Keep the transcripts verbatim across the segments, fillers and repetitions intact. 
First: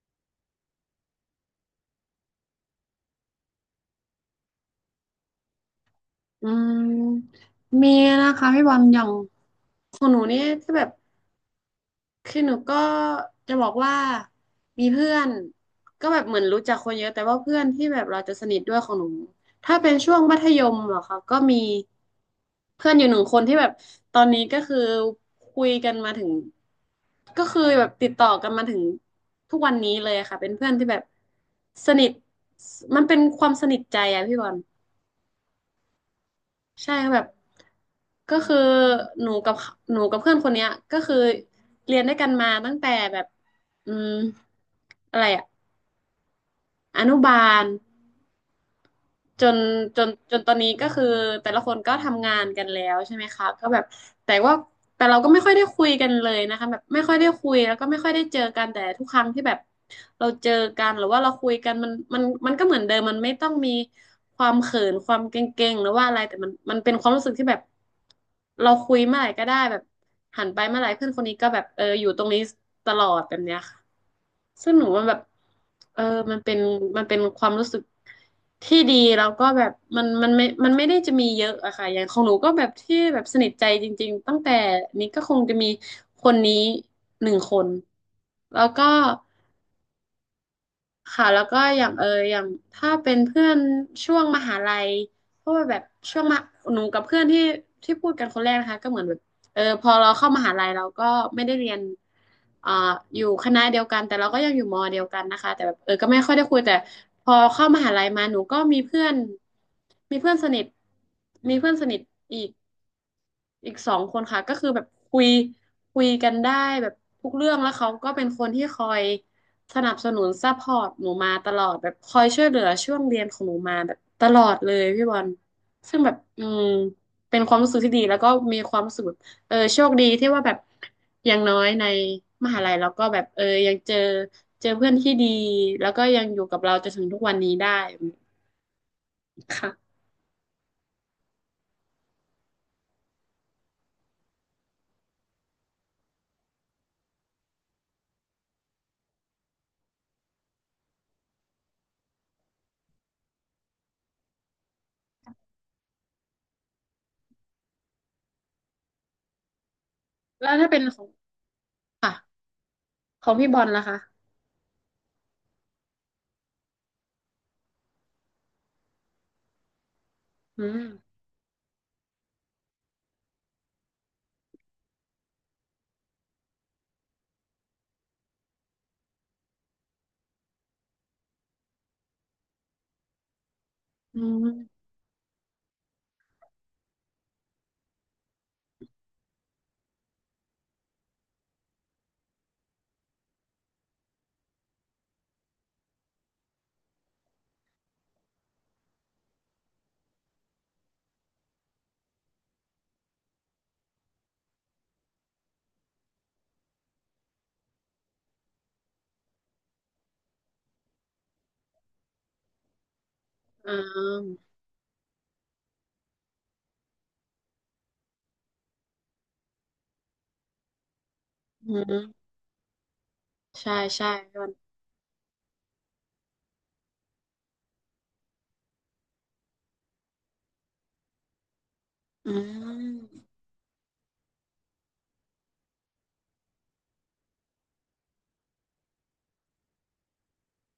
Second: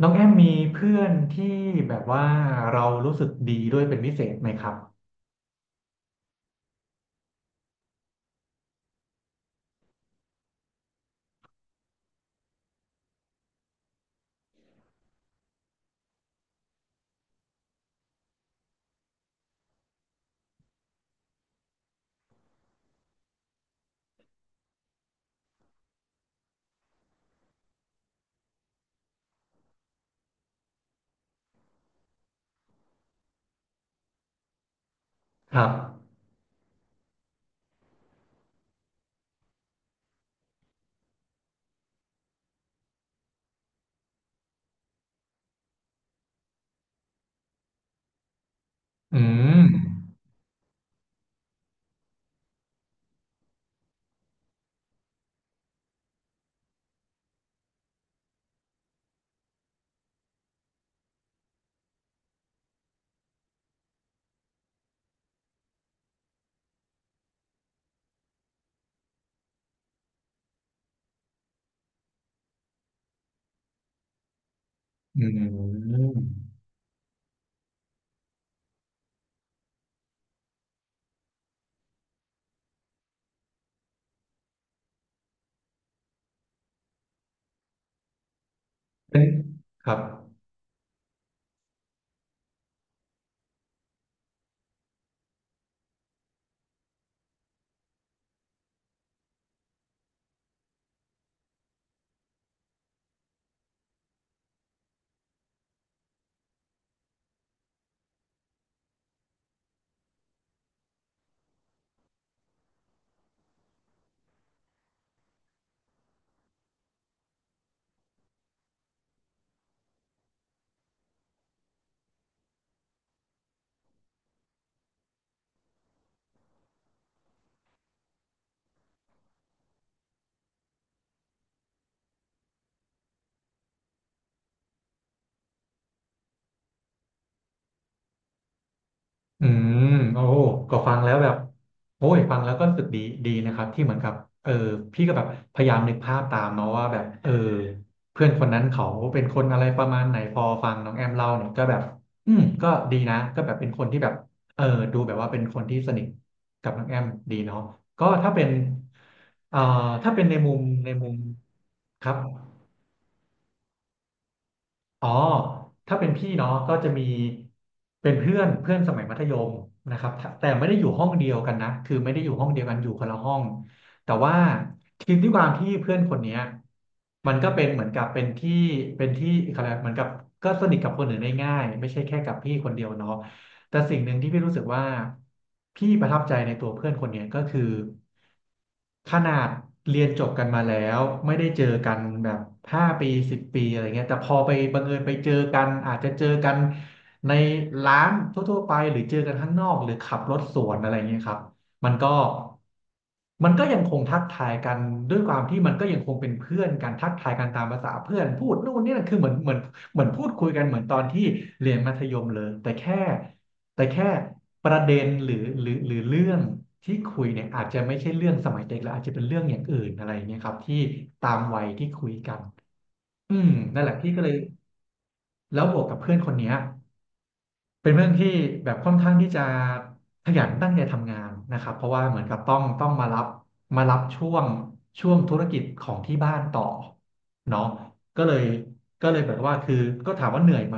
น้องแอมมีเพื่อนที่แบบว่าเรารู้สึกดีด้วยเป็นพิเศษไหมครับอืมมีนะคะพี่บอลอย่างของหนูนี่ก็แบบคือหนูก็จะบอกว่ามีเพื่อนก็แบบเหมือนรู้จักคนเยอะแต่ว่าเพื่อนที่แบบเราจะสนิทด้วยของหนูถ้าเป็นช่วงมัธยมเหรอคะก็มีเพื่อนอยู่หนึ่งคนที่แบบตอนนี้ก็คือคุยกันมาถึงก็คือแบบติดต่อกันมาถึงทุกวันนี้เลยค่ะเป็นเพื่อนที่แบบสนิทมันเป็นความสนิทใจอะพี่บอล ครับใช่แบบก็คือหนูกับเหนูกับเพื่อนคนเนี้ยก็คือเรียนด้วยกันมาตั้งแต่แบบอืมอะไรอะอนุบาล อืจนมจนจนตอนนี้ก็คือแต่ละคนก็ทำงานกันแล้วใช่ไหมคะก็แบบแต่ว่าแต่เราก็ไม่ค่อยได้คุยกันเลยนะคะแบบไม่ค่อยได้คุยแล้วก็ไม่ค่อยได้เจอกันแต่ทุกครั้งที่แบบเราเจอกันหรือว่าเราคุยกันมันมันมันก็เหมือนเดิมมันไม่ต้องมีความเขินความเกรงๆหรือว่าอะไรแต่มันมันเป็นความรู้สึกที่แบบเราคุยเมื่อไหร่ก็ได้แบบหันไปเมื่อไหร่เพื่อนคนนี้ก็แบบเอออยู่ตรงนี้ตลอดแบบเนี้ยค่ะ ซึ่งหนูมันแบบอืเออมมันเป็นมันเป็นความรู้สึกที่ดีแล้วก็แบบมันมันไม่มันไม่ได้จะมีเยอะอะค่ะอย่างของหนูก็แบบที่แบบสนิทใจจริงๆตั้งแต่นี้ก็คงจะมีคนนี้หนึ่งคนแล้วก็ เป็นครับ ค่ะแล้วก็อย่างเอออย่างถ้าเป็นเพื่อนช่วงมหาลัยเพราะว่าแบบช่วงมหาหนูกับเพื่อนที่ที่พูดกันคนแรกนะคะก็เหมือนแบบเออพอเราเข้ามหาลัยเราก็ไม่ได้เรียนอ่าอยู่คณะเดียวกันแต่เราก็ยังอยู่มอเดียวกันนะคะแต่แบบเออก็ไม่ค่อยได้คุยแต่พอเข้ามหาลัยมาหนูก็มีเพื่อนมีเพื่อนสนิทมีเพื่อนสนิทอีก อีกสองคนค่ะก็คือแบบคุยคุยกันได้แบบทุกเรื่องแล้วเขาก็เป็นคนที่คอยสนับสนุนซัพพอร์ตหนูมาตลอดแบบคอยช่วยเหลือช่วงเรียนของหนูมาแบบตลอดเลยพี่บอลซึ่งแบบอืมเป็นความรู้สึกที่ดีแล้วก็มีความรู้สึกแบบเออโชคดีที่ว่าแบบอย่างน้อยในมหาลัยแล้วก็แบบเออยังเจอเจอเพื่อนที่ดีแล้วก็ยังอยู่กับเราจนถึงทุกวันนี้ได้อืมค่ะโอ้ก็ฟังแล้วแบบโอ้ยฟังแล้วก็รู้สึกดีดีนะครับที่เหมือนกับเออพี่ก็แบบพยายามนึกภาพตามเนาะว่าแบบเออเพื่อนคนนั้นเขาเป็นคนอะไรประมาณไหนพอฟังน้องแอมเล่าเนี่ยก็แบบอืมก็ดีนะก็แบบเป็นคนที่แบบเออดูแบบว่าเป็นคนที่สนิทกับน้องแอมดีเนาะก็ถ้าเป็นเอ่อถ้าเป็นในแล้มุวมถ้าเป็นในขอมุงมครัค่ะบ ของพี่บอลล่ะคะอ๋อถ้าเป็นพี่เนาะก็จะมีเป็นเพื่อนเพื่อนสมัยมัธยมนะครับแต่อืไม่ได้มอยู่ห้องเดียวกันนะคือไม่ได้อยู่ห้องเดียวกันอยู่คนละห้อง แต่ว่าทีมที่ความที่เพื่อนคนเนี้ยมันก็เป็นเหมือนกับเป็นที่เป็นที่อะไรยกเหมือนกับก็สนิทกับคนอื่นได้ง่ายไม่ใช่แค่กับพี่คนเดียวเนาะ แต่สิ่งหนึ่งอืที่พี่รู้สึกว่าม พี่ประทับใจในตัวเพื่อนคนเนี้ยก็คือขนาดเรียนจบกันมาแล้วไม่ได้เจอกันแบบห้าปีสิบปีอะไรเงี้ยแต่พอไปบังเอิญไปเจอกันอาจจะเจอกันในร้านทั่วๆไปหรือเจอกันข้างนอกหรือขับรถสวนอะไรเงี้ยครับมันก็มันก็ยังคงทักทายกันด้วยความที่มันก็ยังคงเป็นเพื่อนกันทักทายกันตามภาษาเพื่อนพูดนู่นนี่นั่นคือเหมือนเหมือนเหมือนพูดคุยกันเหมือนตอนที่เรียนมัธยมเลยแต่แค่ อ่แต่แค่าประเด็นหรือหรือหรือเรื่องที่คุยเนี่ยอาจจะไม่ใช่เรื่องสมัยเด็กแล้วอาจจะเป็นเรื่องอย่างอื่นอะไรอย่างเงี้ยครับที่ตามวัยอืที่คุยม กันอืมใช่นั่นแหละใช่พี่ก็เลยพี่บอลแล้วบวกกับเพื่อนคนเนี้ย เป็นเรื่องที่แบบค่อนข้างที่จะขยันตั้งใจทำงานนะครับเพราะว่าเหมือนอืกับต้องต้องมารัม บมารับช่วงช่วงธุรกิจของที่บ้านต่อเนาะก็เลยก็เลยแบบว่าคือก็ถามว่าเหนื่อยไหม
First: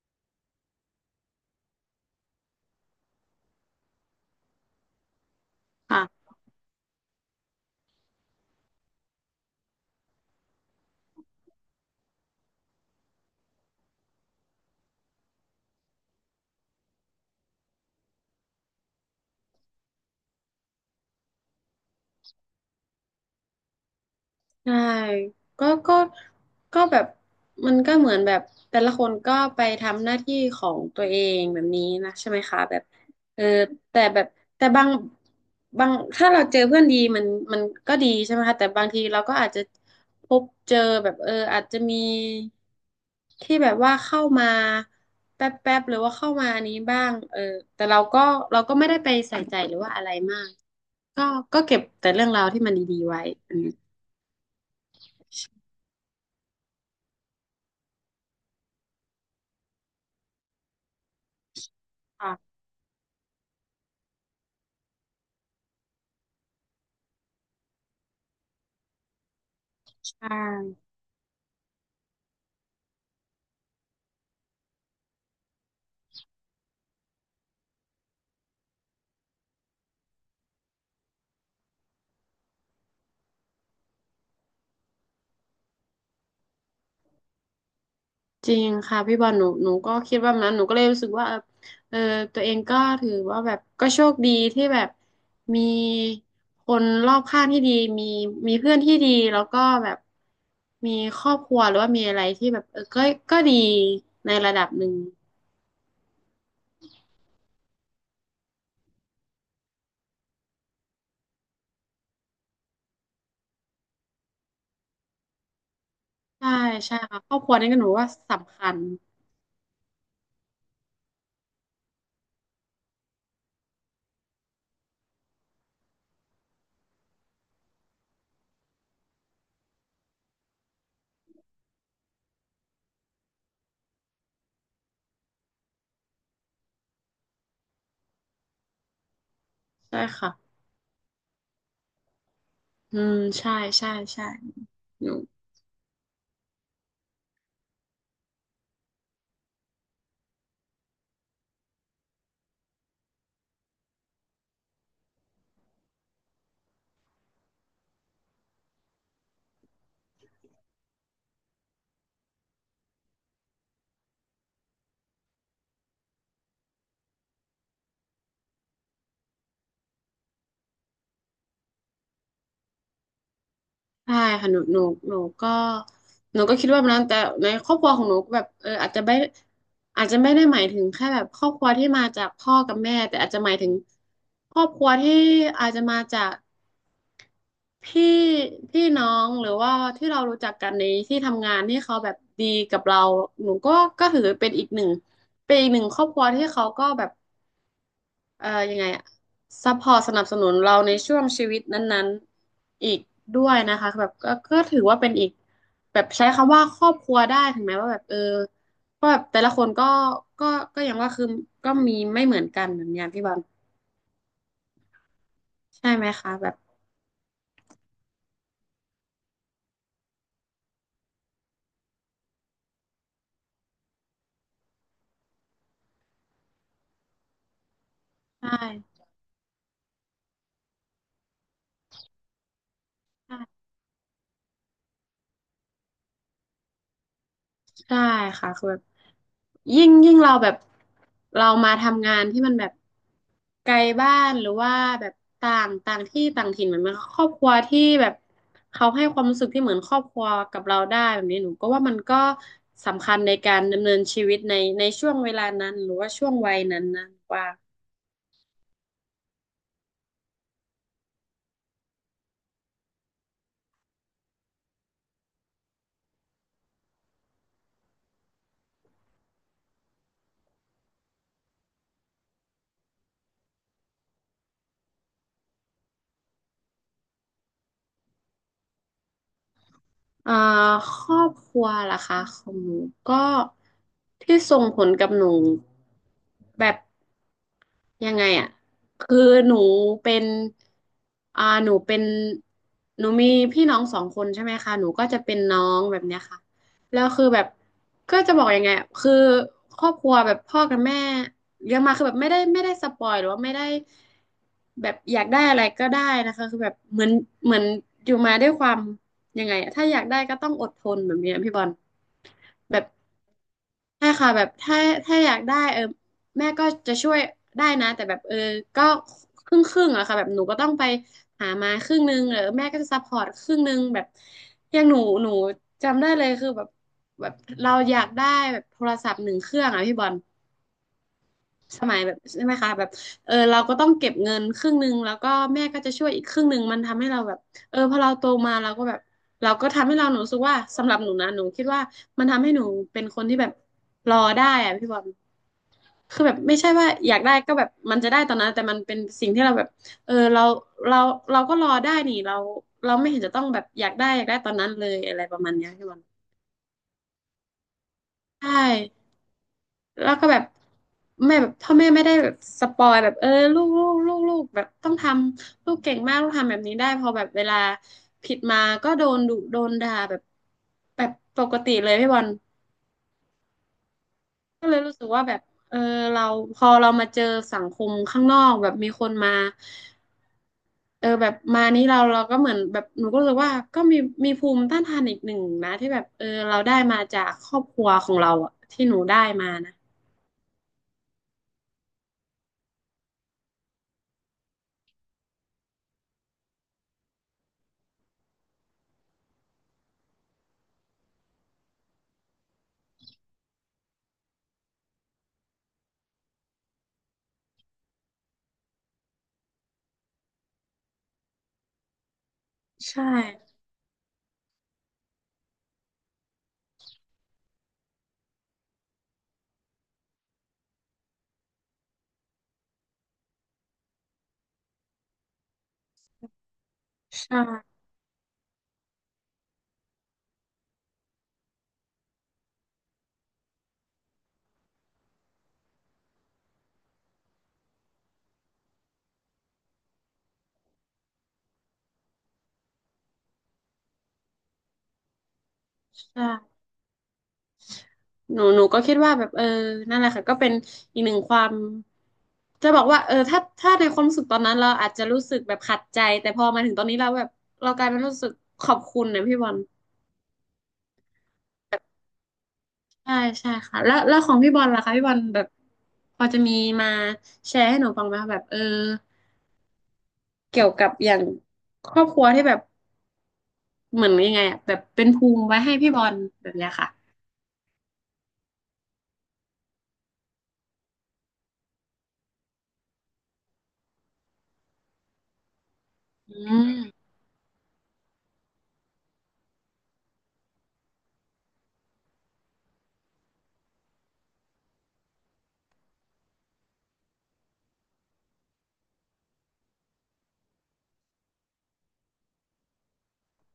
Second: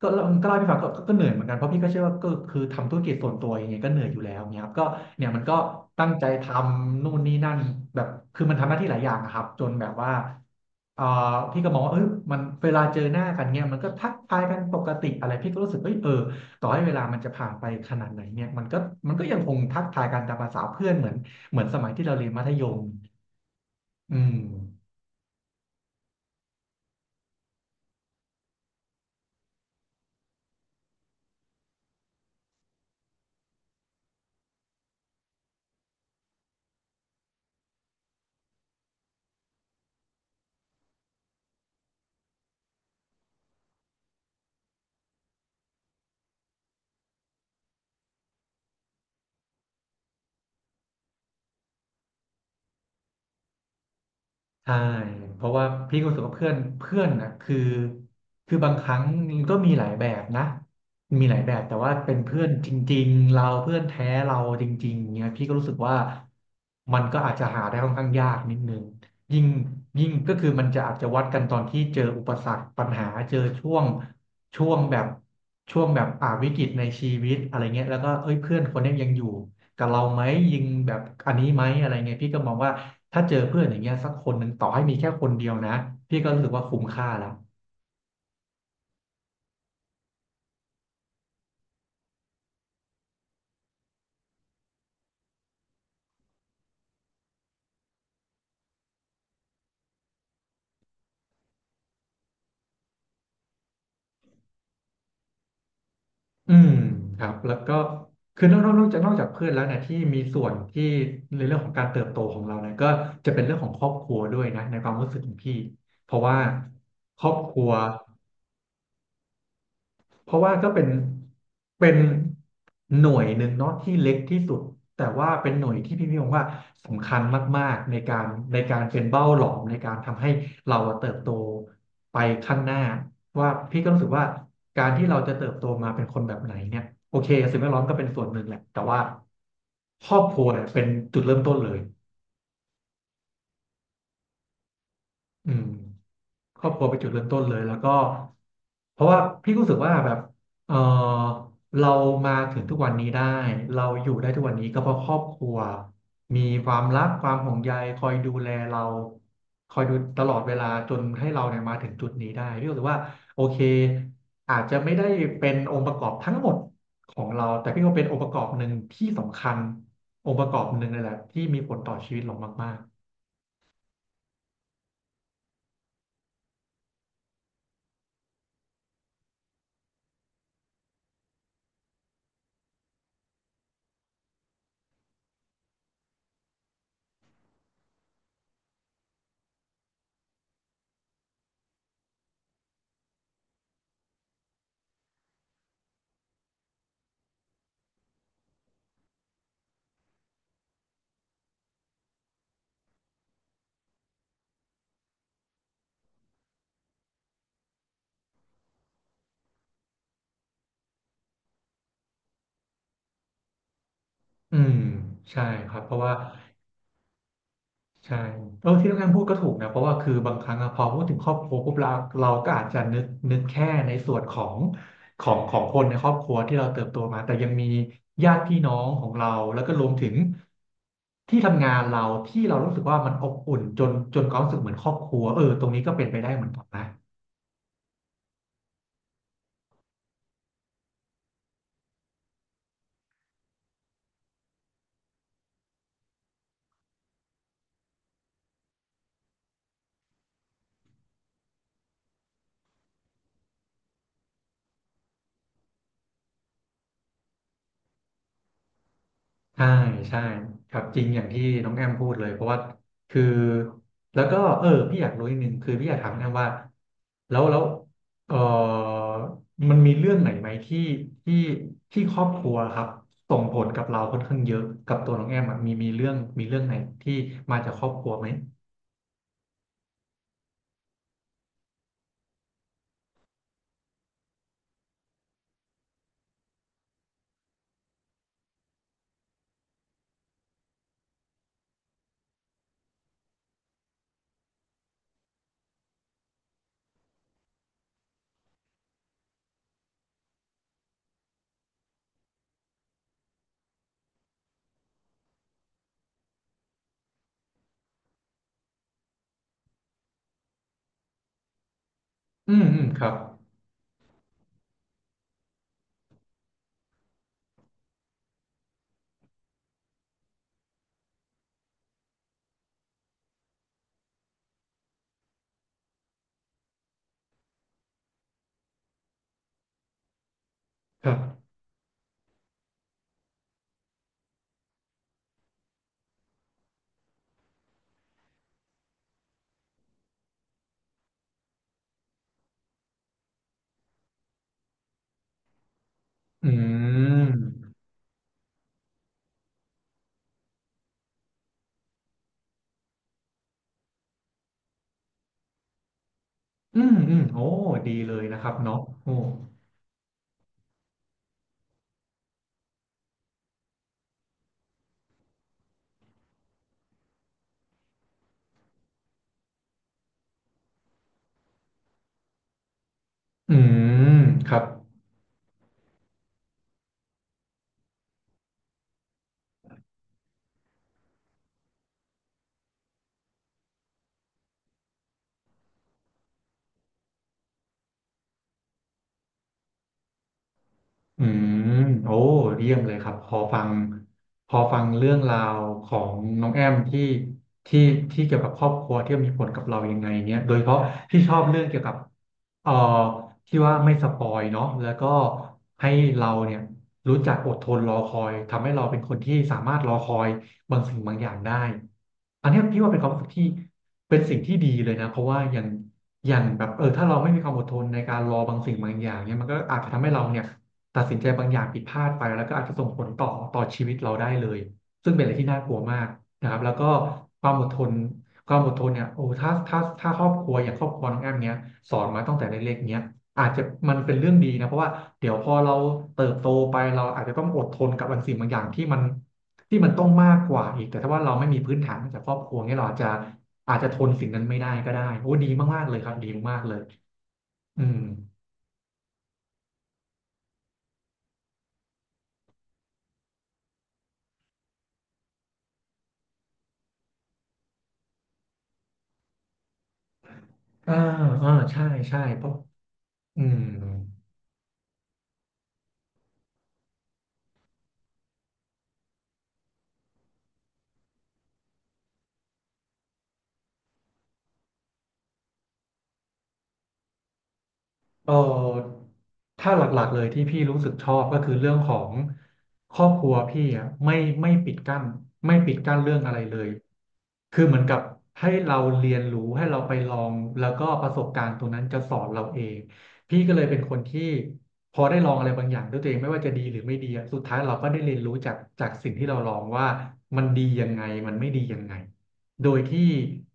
ก็ก็เล่าให้พี่ฟังก็ก็ก็เหนื่อยเหมือนกันเพราะพี่ก็เชื่อว่าก็คือทำธุรกิจส่วนตัวยังไงก็เหนื่อยอยู่แล้วเนี่ยครับก็เนี่ยมันก็ตั้งใจค่ะ ทำนู่นนี่นั่นแบบคือมันทำหน้าที่หลายอย่างอะครับจนแบบว่า เอ่อพี่ก็มองว่าเอยมันเวลาเจอหน้ากันเนี่ยมันก็ทักทายกันปกติอะไร พี่ก็รู้สึกเอ้ยเออต่อให้เวลามันจะผ่านไปขนาดไหนเนี่ยมันก็มันก็ยังคงทักทายกันตามภาษาเพื่อนเหมือน เหมือนสมัยที่เราเรียนมัธยมอืม ใช่ก็ก็ก็แบบมันก็เหมือนแบบแต่ละคนก็ไปทำหน้าที่ของตัวเองแบบนี้นะใช่ไหมคะแบบเออแต่แบบแต่บางบางถ้าเราเจอเพื่อนดีมันมันก็ดีใช่ไหมคะแต่บางทีเราก็อาจจะพบเจอแบบเอออาจจะมีที่แบบว่าเข้ามาแป๊บแป๊บหรือว่าเข้ามาอันนี้บ้างเออแต่เราก็เราก็ไม่ได้ไปใส่ใจหรือว่าอะไรมากก็ก็เก็บแต่เรื่องราวที่มันดีๆไว้อืม ใช่เพราะว่าพี่ก็รู้สึกว่าเพื่อนเพื่อนนะคือคือบางครั้งมันก็มีหลายแบบนะมีหลายแบบแต่ว่าเป็นเพื่อนจริงๆเราเพื่อนแท้เราจริงๆเนี่ยพี่ก็รู้สึกว่ามันก็อาจจะหาได้ค่อนข้างยากนิดนึงยิ่งยิ่งก็อ่าคือมันจะอาจจะวัดกันตอนที่เจออุปสรรคปัญหาเจอช่วงช่วงแบบช่วงแบบอ่าวิกฤตในชีวิตอะไรเงี้ยแล้วก็เอ้ยเพื่อนคนเนี้ยยังอยู่กับเราไหมยิงแบบอันนี้ไหมอะไรเงี้ยพี่ก็มองว่า ถ้าเจอเพื่อนอย่างเงี้ยสักคนหนึ่งต่อให้มีแค่คนเดียวนะพี่ก็รู้สึกว่าคุ้มค่าแล้วจริงค่ะพี่บอลหนูหนูก็คิดว่าแบบนั้นหนูก็เลยรู้สึกว่าเออเออตัวเองก็ถือว่าแบบก็โชคดีที่แบบมีคนรอบข้างที่ดีมีมีเพื่อนที่ดีแล้วก็แบบมีครอบครัวหรือว่ามีอะไรที่แบบเออก็ก็ดีในระดับหนึ่งอืมครับแล้วก็คือนอกนอกนอกจากนอกจากเพื่อนแล้วเนี่ยที่มีส่วนที่ในเรื่องของการเติบโตของเราเนี่ยก็จะเป็นเรื่องของครอบครัวด้วยนะในความรู้สึกของพี่เพราะว่าใช่ใช่ค่ะครคอรบอบคครัวรันี่ว ก็หนูว่าสำคัญเพราะว่าก็เป็นเป็นหน่วยหนึ่งเนาะที่เล็กที่สุดแต่ว่าเป็นหน่วยที่พี่พี่มองว่าสำคัญมากๆในการในการเป็นเบ้าหลอมในการทำให้เราอะเติบโตไปข้างหน้าว่าพี่ก็รู้สึกว่าการที่เราจะเติบโตมาเป็นคนแบบไหนเนี่ยโอเคสิ่งแวดล้อมก็เป็นส่วนหนึ่งแหละแต่ว่าใช่ครอบค่ะครัวเนี่ยเป็นจุดเริ่มต้นเลยอืมใช่ใช่ใช่หนู อืม ครอบครัวเป็นจุดเริ่มต้นเลยแล้วก็เพราะว่าพี่ก็รู้สึกว่าแบบเออเรามาถึงทุกวันนี้ได้เราอยู่ได้ทุกวันนี้ก็เพราะครอบครัวมีความรักความห่วงใยคอยดูแลเราคอยดูตลอดเวลาจนให้เราเนี่ยมาถึงจุดนี้ได้พี่รู้สึกว่าโอเคอาจจะไม่ได้เป็นองค์ประกอบทั้งหมดของเราแต่พี่ว่าเป็นองค์ประกอบหนึ่งที่สำคัญองค์ประกอบหนึ่งเลยแหละที่มีผลต่อชีวิตเรามากใช่ค่ะหนูหนูหนูก็หนูก็คิดว่าแบบนั้นแต่ในครอบครัวของหนูก็แบบเอออาจจะไม่อาจจะไม่ได้หมายถึงแค่แบบครอบครัวที่มาจากพ่อกับแม่แต่อาจจะหมายถึงครอบครัวที่อาจจะมาจากพี่พี่น้องหรือว่าที่เรารู้จักกันในที่ทำงานที่เขาแบบดีกับเราหนูก็ก็ถือเป็นอีกหนึ่งเป็นอีกหนึ่งครอบครัวที่เขาก็แบบ เอ่อยังไงอะซัพพอร์ตสนับสนุนเราในช่วงชีวิตนั้นๆอีกด้วยนะคะแบบก็ก็ถือว่าเป็นอีกแบบใช้คำว่าครอบครัวได้ถึงแม้ว่าแบบเออก็แบบแต่ละคนก็ก็ก็อย่างว่าคือก็มีไม่เหมือนกันเหมือนอย่างที่บอลๆอืมใช่ครับใช่เพราะไหมว่า คะแบบใช่เออที่นุกง่านพูดก็ถูกนะเพราะว่าคือบางครั้งอะพอพูดถึงครอบครัวปุ๊บเราเราก็อาจจะนึกนึกแค่ในส่วนของของของคนในครอบครัวที่เราเติบโตมาแต่ยังมีญาติใชพี่น้อง่ของเราแล้วก็รวมถึงที่ทำงานเราที่เรารู้สึกว่ามันอบอุ่ใช่นจนจนความรู้สึกเหมือนครอบครัวเออตรงนี้ก็เป็นไปได้เหมือนกันนะ ใช่ค่ะคือแบบ ยิ่งยิ่งเราแบบเรามาทำงานที่มันแบบไกลบ้านหรือว่าแบบต่างต่างที่ต่างถิ่นเหมือนมันครอบครัวที่แบบเขาให้ความรู้สึกที่เหมือนครอบครัวกับเราได้แบบนี้หนูก็ว่ามันก็สำคัญในการดำเนินชีวิตในในช่วงเวลานั้นหรือว่าช่วงวัยนั้นนะว่าใช่ใช่ครับจริงอย่างที่น้องแอมพูดเลยเพราะว่าคือแล้วก็เออพี่อยากรู้อีิหนึงคือพี่อยากถามน้องแอมว่าแล้วแล้วเออมันมีเรื่องไหนไหมที่ที่ที่ครอบครัวครับส่งผลกับเราค่อนข้างเยอะกับตัวน้องแอมอะมีมีเรื่องมีเรื่องไหนที่มาจากครอบครัวไหมอ่าครอบครัวล่ะคะของหนูก็ที่ส่งผลกับหนูแบบ ยังไงอ่ะคือหนูเป็นอ่าหนูเป็นหนูมีพี่น้องสองคนใช่ไหมคะ หนูก็จะเป็นน้องแบบเนี้ยค่ะแล้วคือแบบก็จะบอกยังไงอะคือครอบครัวแบบพ่อกับแม่เลี้ยงมาคือแบบไม่ได้ไม่ได้สปอยหรือว่าไม่ได้แบบอยากได้อะไรก็ได้นะคะคือแบบเหมือนเหมือนอยู่มาด้วยความยังไงอะถ้าอยากได้ก็ต้องอดทนแบบเนี้ยพี่บอลอืมอืแบบ มครับใช่ค่ะแบบถ้าถ้าอยากได้เออแม่ก็จะช่วยได้นะแต่แบบเออก็ครึ่งครึ่งอะค่ะแบบหนูก็ต้องไปหามาครึ่งนึงเออแม่ก็จะซัพพอร์ตครึ่งนึงแบบอย่างหนูหนูจำได้เลยคือแบบแบบเราอยากได้แบบโทรศัพท์หนึ่งเครื่องอะพี่บอล ครับสมัยแบบใช่ไหมคะแบบเออเราก็ต้องเก็บเงินครึ่งหนึ่งแล้วก็แม่ก็จะช่วยอีกครึ่งหนึ่งมันทำให้เราแบบเออพอเราโตมาเราก็แบบเราก็ทำให้เราหนูรู้สึกว่าสำหรับหนูนะหนูคิดว่ามันทำให้หนูเป็นคนที่แบบรอได้อะพี่บอลคือแบบอืไม่ใช่ว่าอยากได้ก็แบบมมันจะได้ตอนนั้นแต่มันเป็นสิ่งที่เราแบบเออเราเราเราก็รอได้นี่เราเราไม่เห็นจะต้องแบบอยากได้อยากได้ตอนนั้นเลยอะไรประมาณเนี้ยพี่บอลอืมอืมโอ้ดีเลยนะครับใช่ เนาะโอ้แล้วก็แบบแม่แบบพ่อแม่ไม่ได้แบบสปอยแบบเออลูกลูกลูกลูกแบบต้องทำลูกเก่งมากลูกทำแบบนี้ได้พอแบบเวลาผิดมาก็โดนดุโดนด่าแบบแบบปกติเลยพี่บอลอืมครับ ก็เลยรู้สึกว่าแบบเออเราพอเรามาเจอสังคมข้างนอกแบบมีคนมาเออแบบมานี้เราเราก็เหมือนแบบหนูก็รู้สึกว่าก็มีมีภูมิต้านทานอีกหนึ่งนะที่แบบเออเราได้มาจากครอบครัวของเราอะที่หนูได้มานะอืมโอ้เยี่ยมเลยครับพอฟังพอฟังเรื่องราวของน้องแอมที่ที่ที่เกี่ยวกับครอบครัวที่มีผลกับเรายังไงเนี้ยโดยเฉพาะที่ชอบเรื่องเกี่ยวกับเอ่อที่ว่าไม่สปอยเนาะแล้วก็ให้เราเนี่ยรู้จักอดทนรอคอยทำให้เราเป็นคนที่สามารถรอคอยบางสิ่งบางอย่างได้อันเนี้ยพี่ว่าเป็นใช่ความรู้สึกที่เป็นสิ่งที่ดีเลยนะเพราะว่าอย่างอย่างแบบเออถ้าเราไม่มีความอดทนในการรอบางสิ่งบางอย่างเนี่ยมันก็อาจจะทำให้เราเนี่ย ตัดสินใจบางอย่างผิดพลาดไปแล้วก็อาจจะส่งผลต่อต่อชีวิตเราได้เลยซึ่งเป็นอะไรที่น่ากลัวมากนะครับแล้วก็ใช่ ความอดทนความอดทนเนี่ยโอ้ถ้าถ้าถ้าครอบครัวอย่างครอบครัวน้องแอมเนี้ยสอนมาตั้งแต่เล็กๆเนี้ยอาจจะมันเป็นเรื่องดีนะเพราะว่าเดี๋ยวพอเราเติบโตไปเราอาจจะต้องอดทนกับบางสิ่งบางอย่างที่มันที่มันต้องมากกว่าอีกแต่ถ้าว่าเราไม่มีพื้นฐานมาจากครอบครัวเนี้ยเราอาจจะอาจจะทนสิ่งนั้นไม่ได้ก็ได้โอ้ดีมากๆเลยครับใช่ดีมากๆเลยอืมหนูหนูก็คิดว่าแบบเออนั่นแหละค่ะก็เป็นอีกหนึ่งความจะบอกว่าเออถ้าถ้าในความรู้สึกตอนนั้นเราอาจจะรู้สึกแบบขัดใจแต่พอมาถึงตอนนี้เราแบบเรากลายเป็นรู้สึกขอบคุณนะพี่บอลอ่าอ่าใช่ใช่เพราะใช่อืใช่ม ค่ะแล้วแล้วของพี่บอลล่ะคะพี่บอลแบบพอจะมีมาแชร์ให้หนูฟังไหมคะแบบเออเกี่ยวกับอย่างครอบครัวที่แบบเหมือนยังไงอะแบบเป็นภูมิไว้ให้พี่บอลแบบเนี้ยค่ะเออถ้าหลักๆเลยที่พี่รู้สึกชอบก็คือเรื่องของครอบครัวพี่อ่ะไม่ไม่ปิดกั้นไม่ปิดกั้นเรื่องอะอืไรเลยมคือเหมือนกับให้เราเรียนรู้ให้เราไปลองแล้วก็ประสบการณ์ตรงนั้นจะสอนเราเองพี่ก็เลยเป็นคนที่พอได้ลองอะไรบางอย่างด้วยตัวเองไม่ว่าจะดีหรือไม่ดีอะสุดท้ายเราก็ได้เรียนรู้จากจากสิ่งที่เราลองว่ามันดียังไงมันไม่ดียังไง โดยที่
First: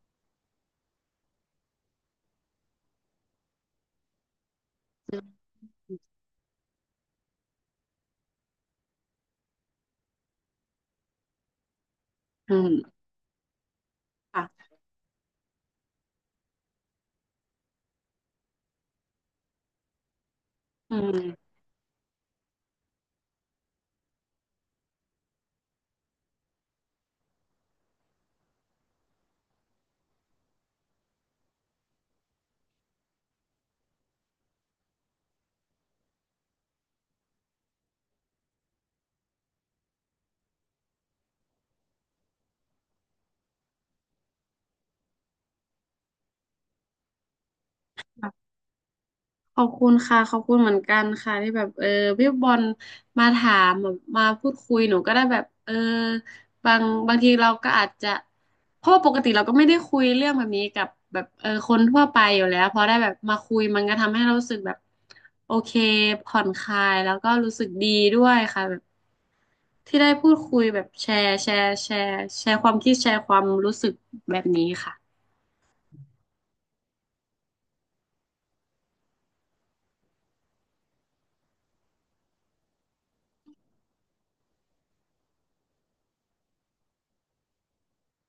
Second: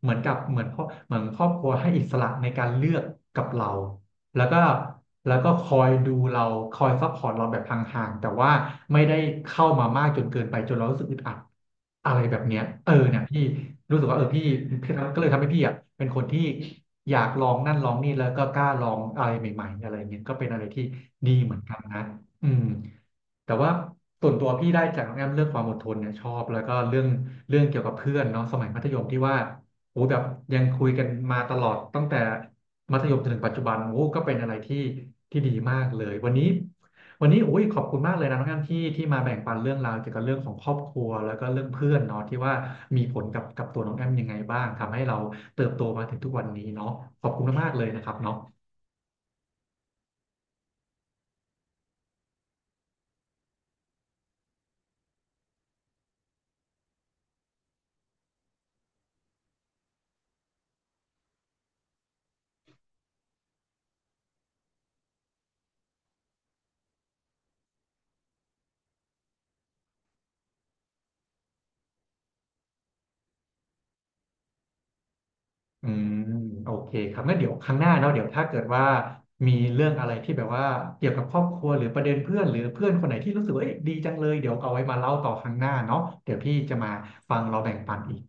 เหมือนกับเหมือนพ่อเหมือนครอบครัวให้อิสระในการเลือกกับเราแล้วก็แล้วก็คอยดูเราคอยซัพพอร์ตเราแบบห่างๆแต่ว่าไม่ได้เข้ามามากจนเกินไปจนเรารู้สึกอึดอัดอะไรแบบอืเนี้ยเออมเนี่ยพี่รู้สึกว่าเออพี่ค่ะพี่ก็เลยทำให้พี่อ่ะเป็นคนที่อยากลองนั่นลองนี่แล้วก็กล้าลองอะไรใหม่ๆอะไรเงี้ยก็เป็นอะไรที่อืดีเหม มือนกันนะอืม แต่ว่าส่วนตัวพี่ได้จากน้องแอมเรื่องความอดทนเนี่ยชอบแล้วก็เรื่องเรื่องเกี่ยวกับเพื่อนเนาะสมัยมัธยมที่ว่าโอ้แบบยังคุยกันมาตลอดตั้งแต่มัธยมจนถึงปัจจุบันโอ้ก็เป็นอะไรที่ที่ดีมากเลยวันนี้วันนี้โอ้ยขอบคุณมากเลยนะน้องแอมที่ที่มาแบ่งปันเรื่องราวเกี่ยวกับเรื่องของครอบครัวแล้วก็เรื่องเพื่อนเนาะที่ว่ามีผลกับกับตัวน้องแอมยังไงบ้างทำให้เราเติบโตมาถึงทุกวันนี้เนาะขอบคุณมากๆเลยนะครับเนาะ ขอบคุณค่ะขอบคุณเหมือนกันค่ะที่แบบเออพี่บอลมาถามแบบมาพูดคุยหนูก็ได้แบบเออบางบางทีเราก็อาจจะเพราะว่าปกติเราก็ไม่ได้คุยเรื่องแบบนี้กับแบบเออคนทั่วไปอยู่แล้วพอได้แบบมาคุยมันก็ทำให้เรารู้สึกแบบโอเคผ่อนคลายแล้วก็รู้สึกดีด้วยค่ะแบบที่ได้พูดคุยแบบแชร์แชร์แชร์แชร์ความคิดแชร์ความรู้สึกแบบนี้ค่ะอืมโอเคครับงั้นเดี๋ยวครั้งหน้าเนาะเดี๋ยวถ้าเกิดว่ามีเรื่องอะไรที่แบบว่าเกี่ยวกับครอบครัวหรือประเด็นเพื่อนหรือเพื่อนคนไหนที่รู้สึกว่าเอ้ยดีจังเลยเดี๋ยวเอาไว้มาเล่าต่อครั้งหน้าเนาะเดี๋ยวพี่จะมาฟังเราแบ่งปันอีก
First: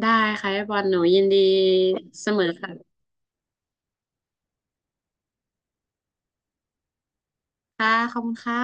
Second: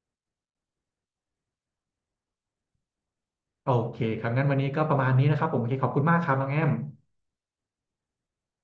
ได้ค่ะพี่บอลหนูยินดีเสมอค่ะโอเคครับงั้นวันนี้ก็ประมาณนี้นะครับผมโอเคขอบคุณมากครับน้องแอมค่ะขอบคุณค่ะ